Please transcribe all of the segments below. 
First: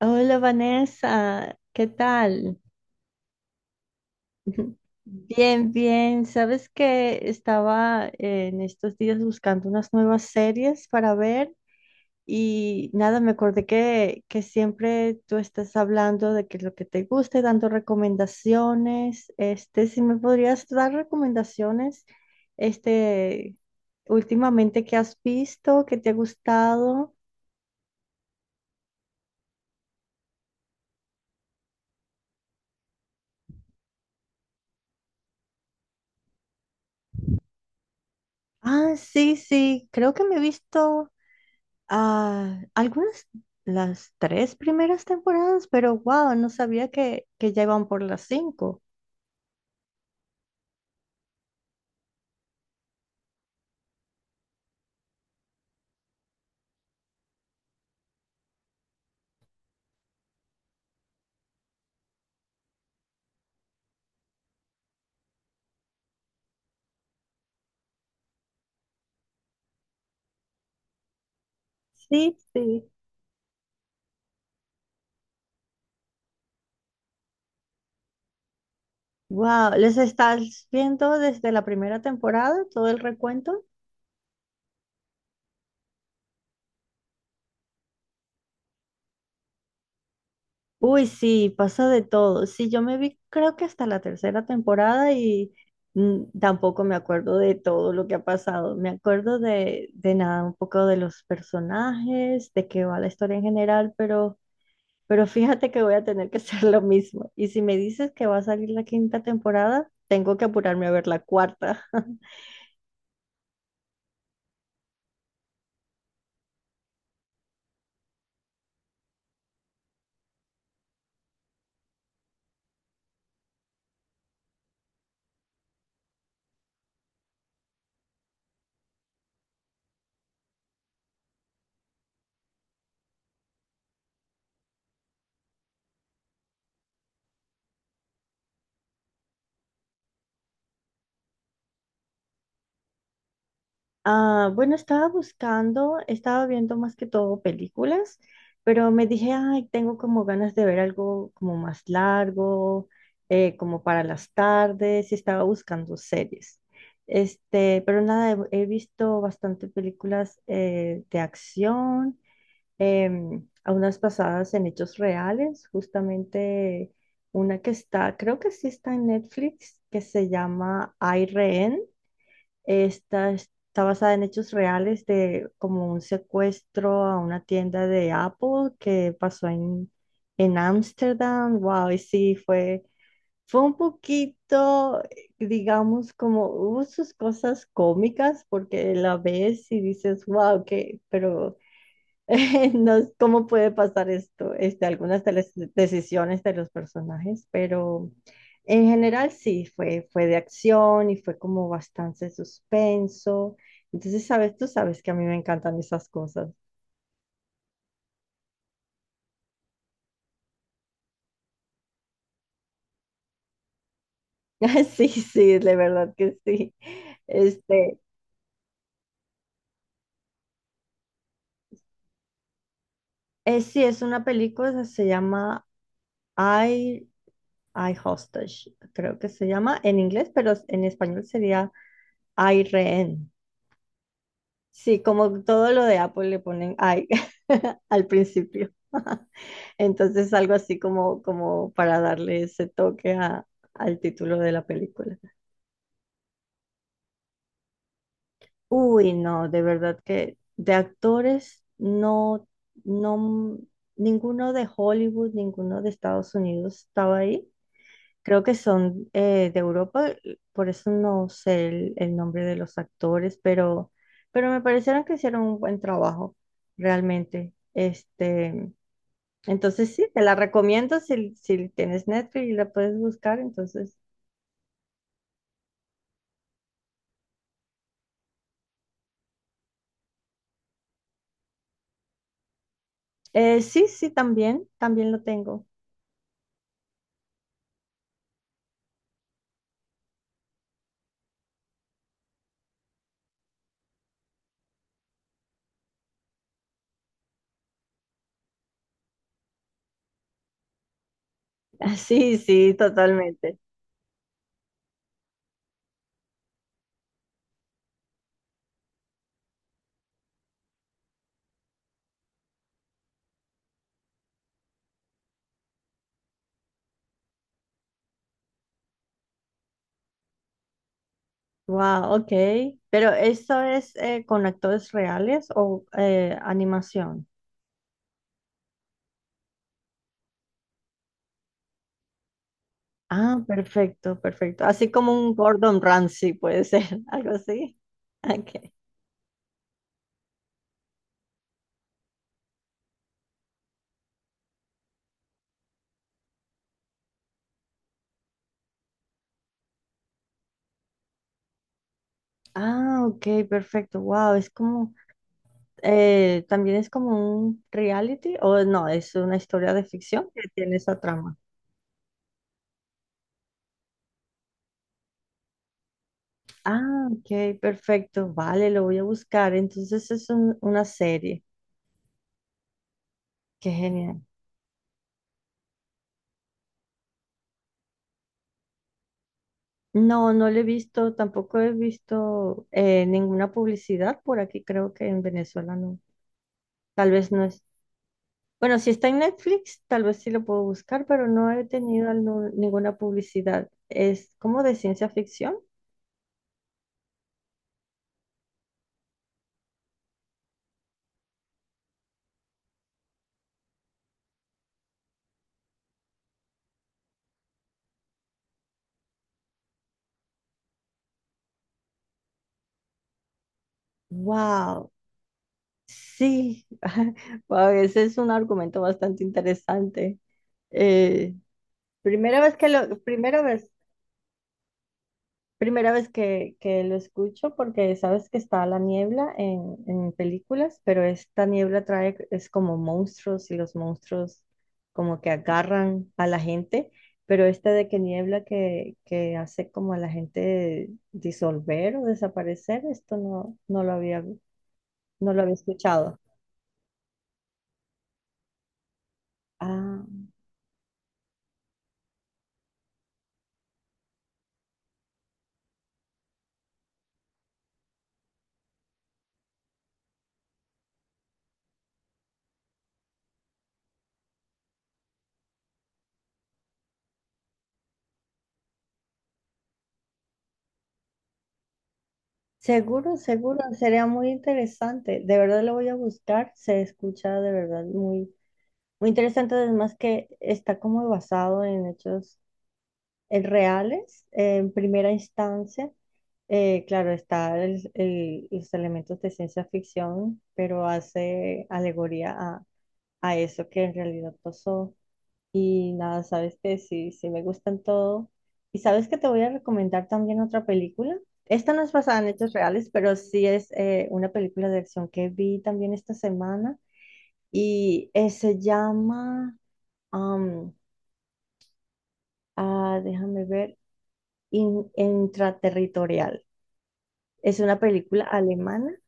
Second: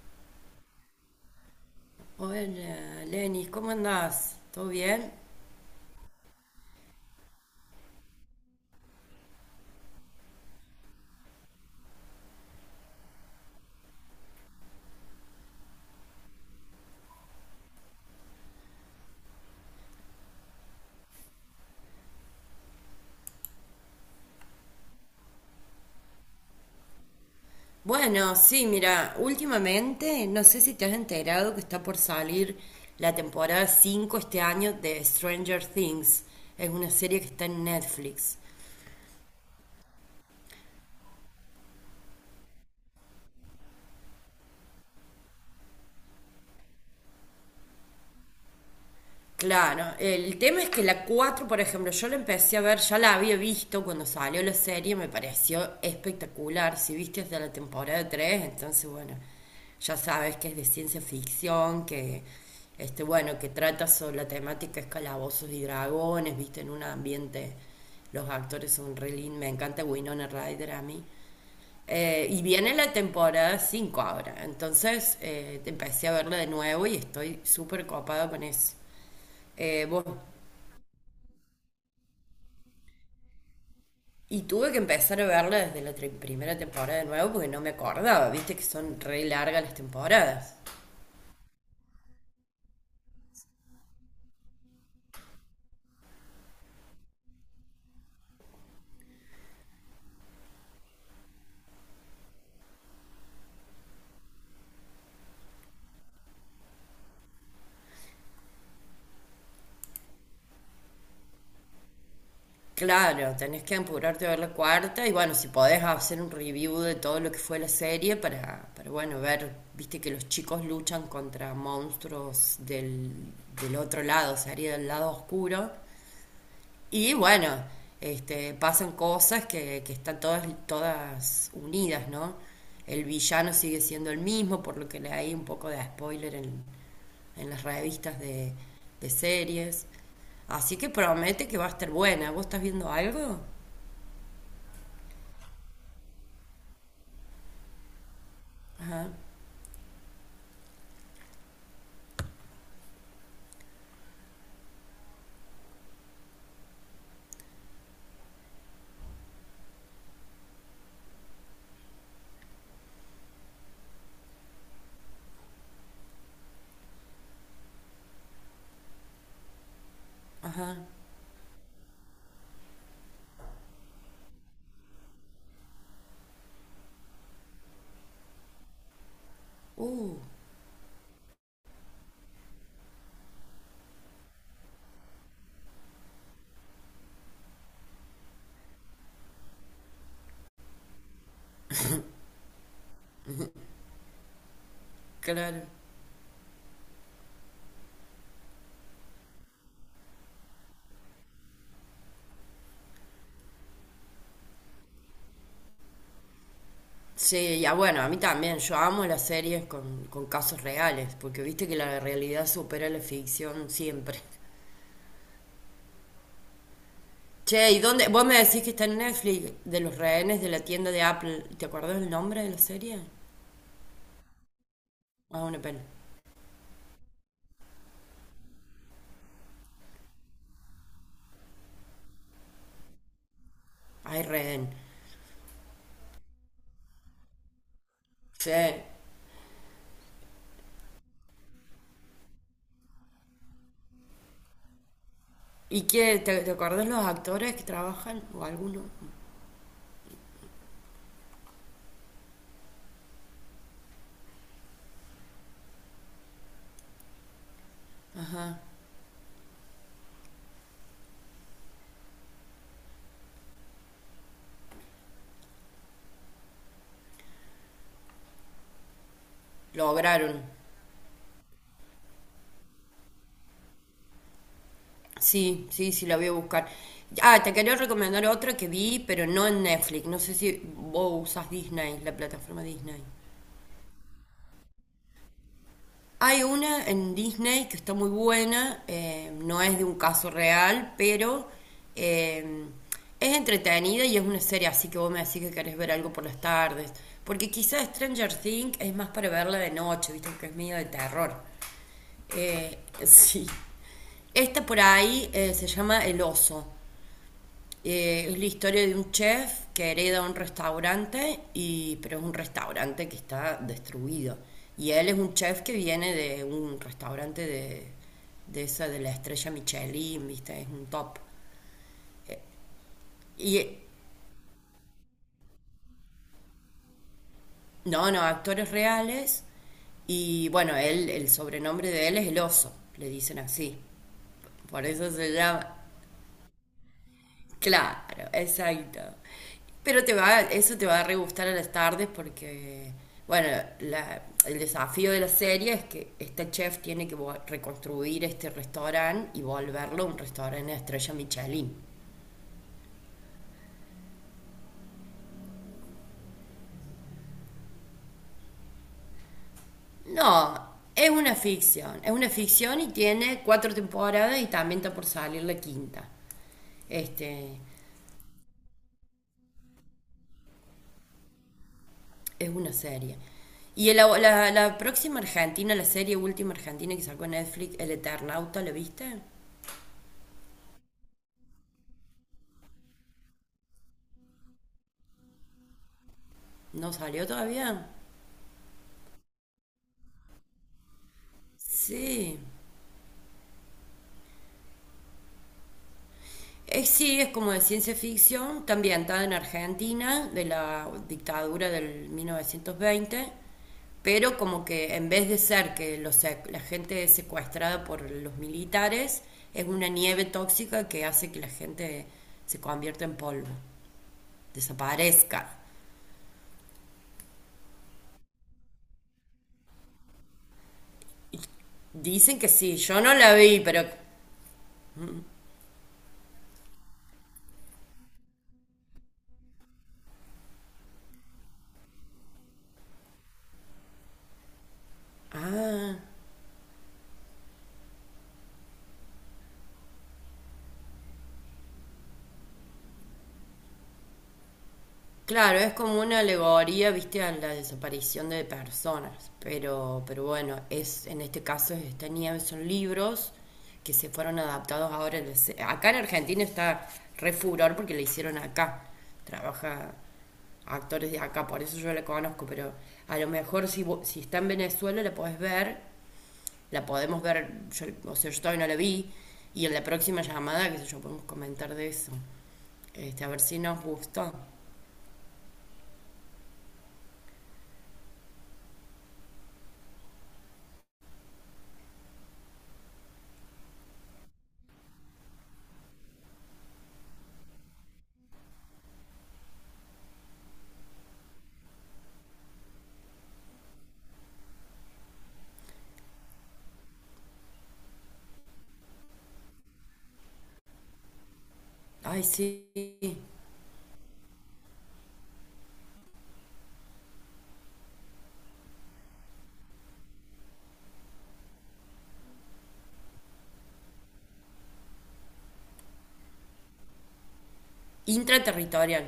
Hola Vanessa, ¿qué Hola, tal? Lenis, ¿cómo andás? ¿Todo bien? Bien, bien. Sabes que estaba en estos días buscando unas nuevas series para ver y nada, me acordé que siempre tú estás hablando de que lo que te guste, dando recomendaciones. Este, si me podrías dar recomendaciones, este, últimamente que has visto, que te ha gustado. Bueno, sí, mira, últimamente no sé si te has enterado que está por salir la temporada 5 este año de Stranger Things. Es una serie que está en Netflix. Ah, sí, sí, creo que me he visto. Ah, algunas, las tres primeras temporadas, pero wow, no sabía que ya iban por las cinco. Claro, el tema es que la 4, por ejemplo, yo la empecé a ver, ya la había visto cuando salió la serie, me pareció espectacular. Si viste hasta la temporada 3, entonces bueno, ya sabes que es de ciencia ficción, que este bueno, que trata sobre la temática es y dragones, viste, en un ambiente, los actores son re lindos, me encanta Winona Ryder a mí. Sí, Y viene sí. la temporada 5 ahora, entonces empecé a verla de nuevo y estoy súper copada con eso. Wow, ¿les Bueno, estás viendo desde la primera temporada todo el recuento? y tuve que empezar a verla desde la primera temporada de nuevo porque no me acordaba, viste que son re largas las temporadas. Uy, sí, pasa de todo. Sí, yo me vi creo que hasta la tercera temporada y mm, tampoco me acuerdo de todo lo que ha pasado. Me acuerdo de nada, un poco de los personajes, de qué va la historia en general, pero... Pero fíjate que voy a tener que hacer lo mismo. Y si me dices que va a salir la quinta temporada, tengo que apurarme a ver la cuarta. Claro, tenés que apurarte a ver la cuarta y bueno, si podés hacer un review de todo lo que fue la serie para, bueno, ver, viste que los chicos luchan contra monstruos del otro lado, sería del lado oscuro. Y bueno, este, pasan cosas que están todas, todas unidas, ¿no? El villano sigue siendo el mismo, por lo que le hay un poco de spoiler en, las revistas de series. Así que promete que va a estar buena. ¿Vos estás viendo algo? Ah, bueno, estaba buscando, estaba viendo más que todo películas, pero me dije, ay, tengo como ganas de ver algo como más largo, como para las tardes, y estaba buscando series. Este, pero nada, he visto bastante películas de acción. A unas basadas en hechos reales, justamente una que está, creo que sí está en Netflix, que se Ajá. llama Hay Rehén. Esta está basada en hechos reales de como un secuestro a una tienda de Apple que pasó en Uh, Ámsterdam. Wow, y sí, fue, fue un poquito, digamos, como hubo sus cosas cómicas porque la ves y dices, wow, que, pero no, ¿cómo puede pasar esto? Este, algunas de las claro. decisiones de los personajes, pero en general sí, fue, fue de acción y fue como bastante suspenso. Entonces, sabes, tú sabes que a mí me encantan esas cosas. Sí, ya bueno, a mí también. Yo amo las series con casos reales, porque viste que la realidad supera la ficción siempre. Sí, sí, de verdad que sí. Che, ¿y Este, dónde? Vos me decís que está en Netflix de los rehenes de la tienda de Apple. ¿Te acordás el nombre de la serie? Sí, es una película, se Ah, una llama pena. I, I Hostage, creo que se llama en inglés, pero en español sería I Rehén. Ay, rehén. Sí, como todo lo de Apple le ponen ay al Che, principio. Entonces algo así como, como para darle ese toque al título de la película. ¿y qué? ¿Te acordás los actores que trabajan? ¿O alguno? Uy, no, de verdad que de actores no, no, ninguno de Hollywood, ninguno de Estados Unidos estaba ahí. Creo que son de Europa, por eso no sé el nombre de los actores, pero me parecieron que hicieron un buen trabajo, realmente. Este, entonces sí, te la Lograron. recomiendo si, si tienes Netflix y la puedes buscar, entonces. Sí, sí, sí, la voy a buscar. Ah, te quería recomendar otra que vi, pero no en Netflix. No sé si vos usas Disney, la plataforma Disney. Sí, sí, también, también lo tengo. Hay una en Disney que está muy buena, no es de un caso real, pero eh, es entretenida y es una serie, así que vos me decís que querés ver algo por las tardes. Porque quizás Stranger Things es más para verla de noche, viste, que es medio de terror. Ah, sí, sí, Eh, sí. totalmente. Esta por ahí se llama El Oso. Es la historia de un chef que hereda un restaurante, y, pero es un restaurante que está destruido. Y él es un chef que viene de un restaurante de esa de la estrella Michelin, ¿viste? Es un top. Wow, ok. Pero Y ¿esto eh, es con actores reales o animación? no, no, actores reales. Y bueno, el sobrenombre de él es el oso, le dicen Ah, así. perfecto, perfecto. Por Así eso como se un llama. Gordon Ramsay puede ser, algo así. Claro, Okay. exacto. Pero te va, eso te va a re gustar a las tardes porque, bueno, el desafío de la serie es que este chef tiene que reconstruir este restaurante y volverlo un restaurante de estrella Michelin. Ah, ok, perfecto. Wow, es como, también es como un reality o no, es una historia de ficción que No, tiene esa trama. Es una ficción y tiene cuatro temporadas y también está por salir la quinta. Ah, ok, Este, perfecto. Vale, lo voy a buscar. Entonces es una serie. es una serie. Qué Y el- genial. la, la próxima Argentina, la serie última Argentina que sacó Netflix, El Eternauta, ¿la viste? No, no lo he visto, tampoco he visto ninguna publicidad por aquí, creo que en Venezuela no. ¿No Tal salió vez no es. todavía? Bueno, si está en Netflix, tal vez sí lo puedo buscar, pero no he tenido Sí. Ninguna publicidad. Es como de ciencia ficción. Es, sí, es como de ciencia ficción, está ambientada en Argentina, de la dictadura del 1920, pero como que en vez de ser que los la gente es secuestrada por los militares, es una nieve tóxica que hace que la gente se convierta en polvo, Wow, desaparezca. sí. Wow, ese es un argumento bastante interesante. Eh, Dicen que sí, yo no la primera vi, vez pero... Primera vez que lo escucho porque sabes que está la niebla en películas, pero esta niebla trae, es como monstruos y los monstruos como que Ah, agarran a la gente, pero esta de que niebla que hace como a la gente disolver o desaparecer, esto no lo había, no lo había claro, es como escuchado. una alegoría, viste, a la desaparición de personas, Ah, pero bueno, es, en este caso es esta nieve, son libros que se fueron adaptados ahora. Acá en Argentina está re furor porque le hicieron acá, trabaja actores de acá, por eso yo la conozco, pero a lo mejor si, si está en Venezuela la podés ver, la podemos ver, yo, o sea, yo todavía no la vi, y en la próxima llamada, qué sé yo, podemos comentar de eso, seguro, este, a ver seguro, si nos sería muy gustó. interesante. De verdad lo voy a buscar, se escucha de verdad muy muy interesante además que está como basado en hechos reales en primera instancia. Claro, está los elementos de ciencia ficción, pero hace alegoría a eso que en realidad pasó. Y nada, sabes que sí, sí me gustan todo. Y sabes que te voy a recomendar también otra película. Esta no es basada Ay, en hechos sí. reales, pero sí es una película de acción que vi también esta semana y se llama... Ah, déjame ver. Intraterritorial. Es una película alemana. Intraterritorial.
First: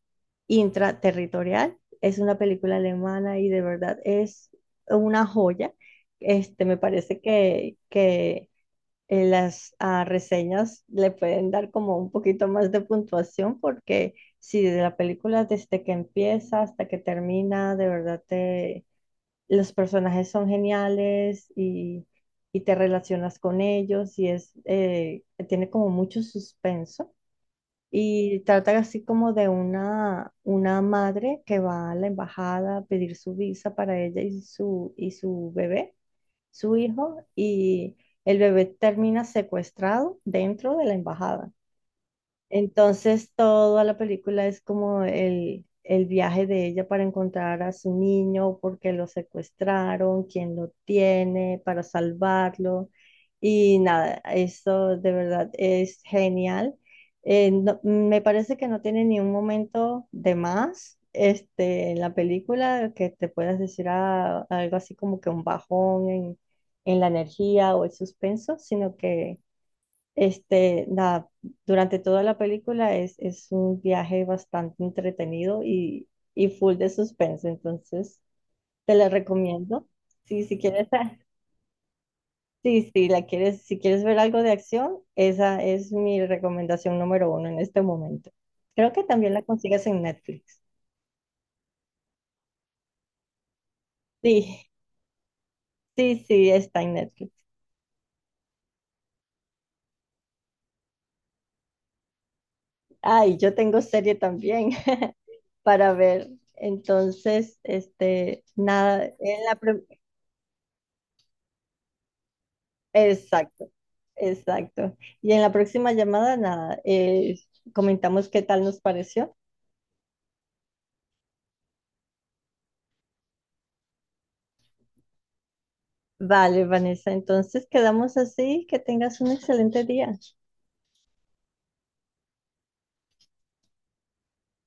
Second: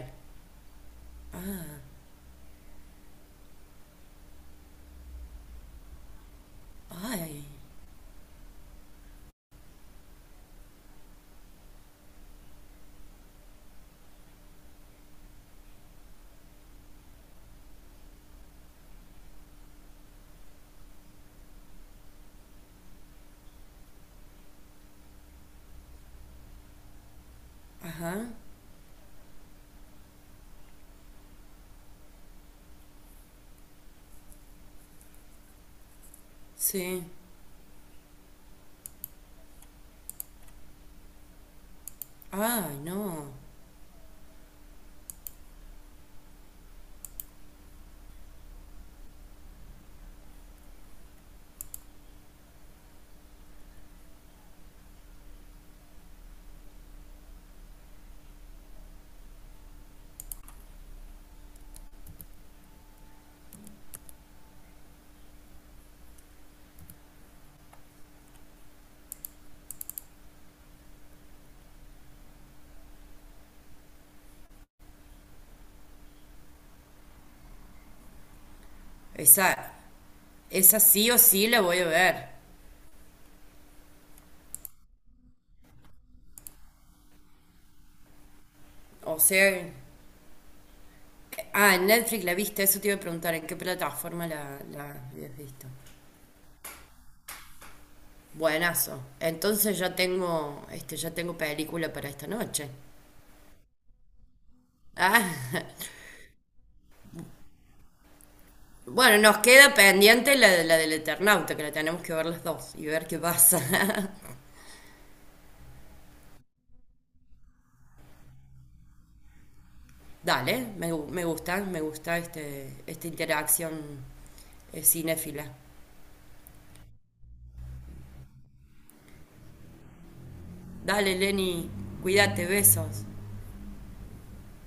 Intraterritorial. Es una película alemana y de verdad es una joya. Este, me parece Ay, que las reseñas le pueden dar como un poquito más de puntuación porque si de la película desde que empieza hasta que termina, de verdad te los personajes son geniales y te relacionas con ellos y es, tiene como mucho suspenso ajá, y trata así como de una madre que va a la embajada a pedir su visa para ella y su bebé, su sí. hijo, y el bebé termina secuestrado dentro de la embajada. Ay, no. Entonces toda la película es como el viaje de ella para encontrar a su niño, porque lo secuestraron, quién lo tiene, para salvarlo. Y nada, eso de verdad es genial. Me parece que no tiene ni un momento de más este, en la película que te puedas decir ah, algo así como que un bajón en la energía o el suspenso, sino que... Este, nada, durante toda la película es un viaje bastante entretenido y full de suspense, entonces te la Esa, recomiendo. Sí, si esa quieres, sí o sí la voy a ver. sí, sí, la quieres, si quieres ver algo de acción, esa es mi recomendación número uno en este momento. Creo que O también la sea, consigues en Netflix. ah, en Netflix la viste, eso te iba a preguntar, ¿en qué plataforma la, Sí, la habías visto? sí, sí, está en Netflix. Buenazo. Entonces ya tengo, este, ya tengo película para esta noche. Ay, yo tengo serie también Ah, para ver. Entonces, este, nada, bueno, nos en la, queda pendiente la del Eternauta, que la tenemos que ver las dos y ver qué pasa. exacto, exacto. Y en la próxima llamada, nada, comentamos qué tal nos pareció. Dale, me gusta, me gusta este, esta interacción cinéfila. Vale, Vanessa, entonces quedamos así, que tengas un excelente día. Dale, Lenny, cuídate, besos.